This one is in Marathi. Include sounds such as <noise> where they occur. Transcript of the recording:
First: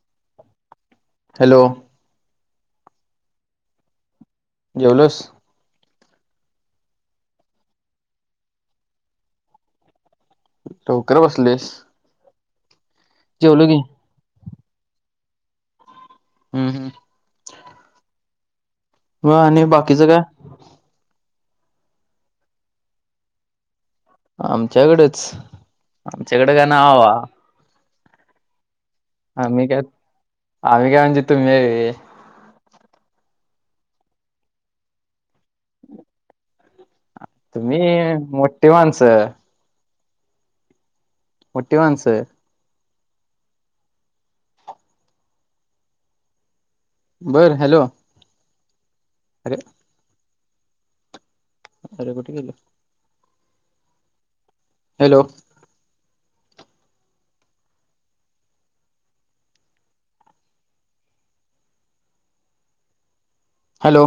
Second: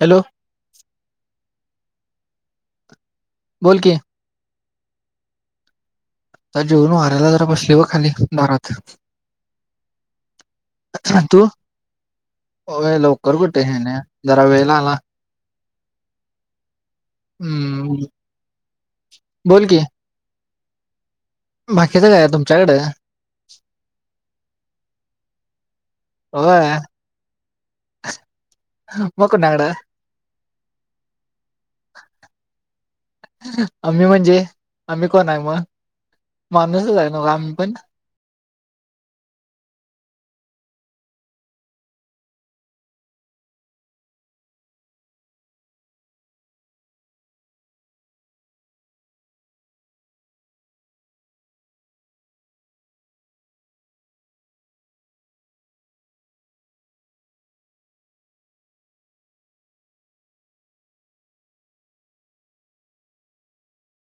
हॅलो हॅलो बोल कि जेवलस आता जेवून वाऱ्यायला जरा बसलो बघ खाली दारात लवकर बसलीस हो लवकर कुठे हे न जरा वेळ आला हम्म हम्म हम्म होयआणि बोल की बाकीचं काय? बाकीचं काय तुमच्याकडें? आमच्याकडेच आमच्याकडे काय ना बाबा हा आम्ही काय आम्ही काय म्हणजे तुम्ही आम्ही म्हणजे आम्ही कोण आहे मग माणूसच आहे. ना आम्ही पण तुम्ही मोठी माणसं. मोठी माणसं बरं हॅलो अरे <unintelligible> अरे कुठं गेलं? Hello hello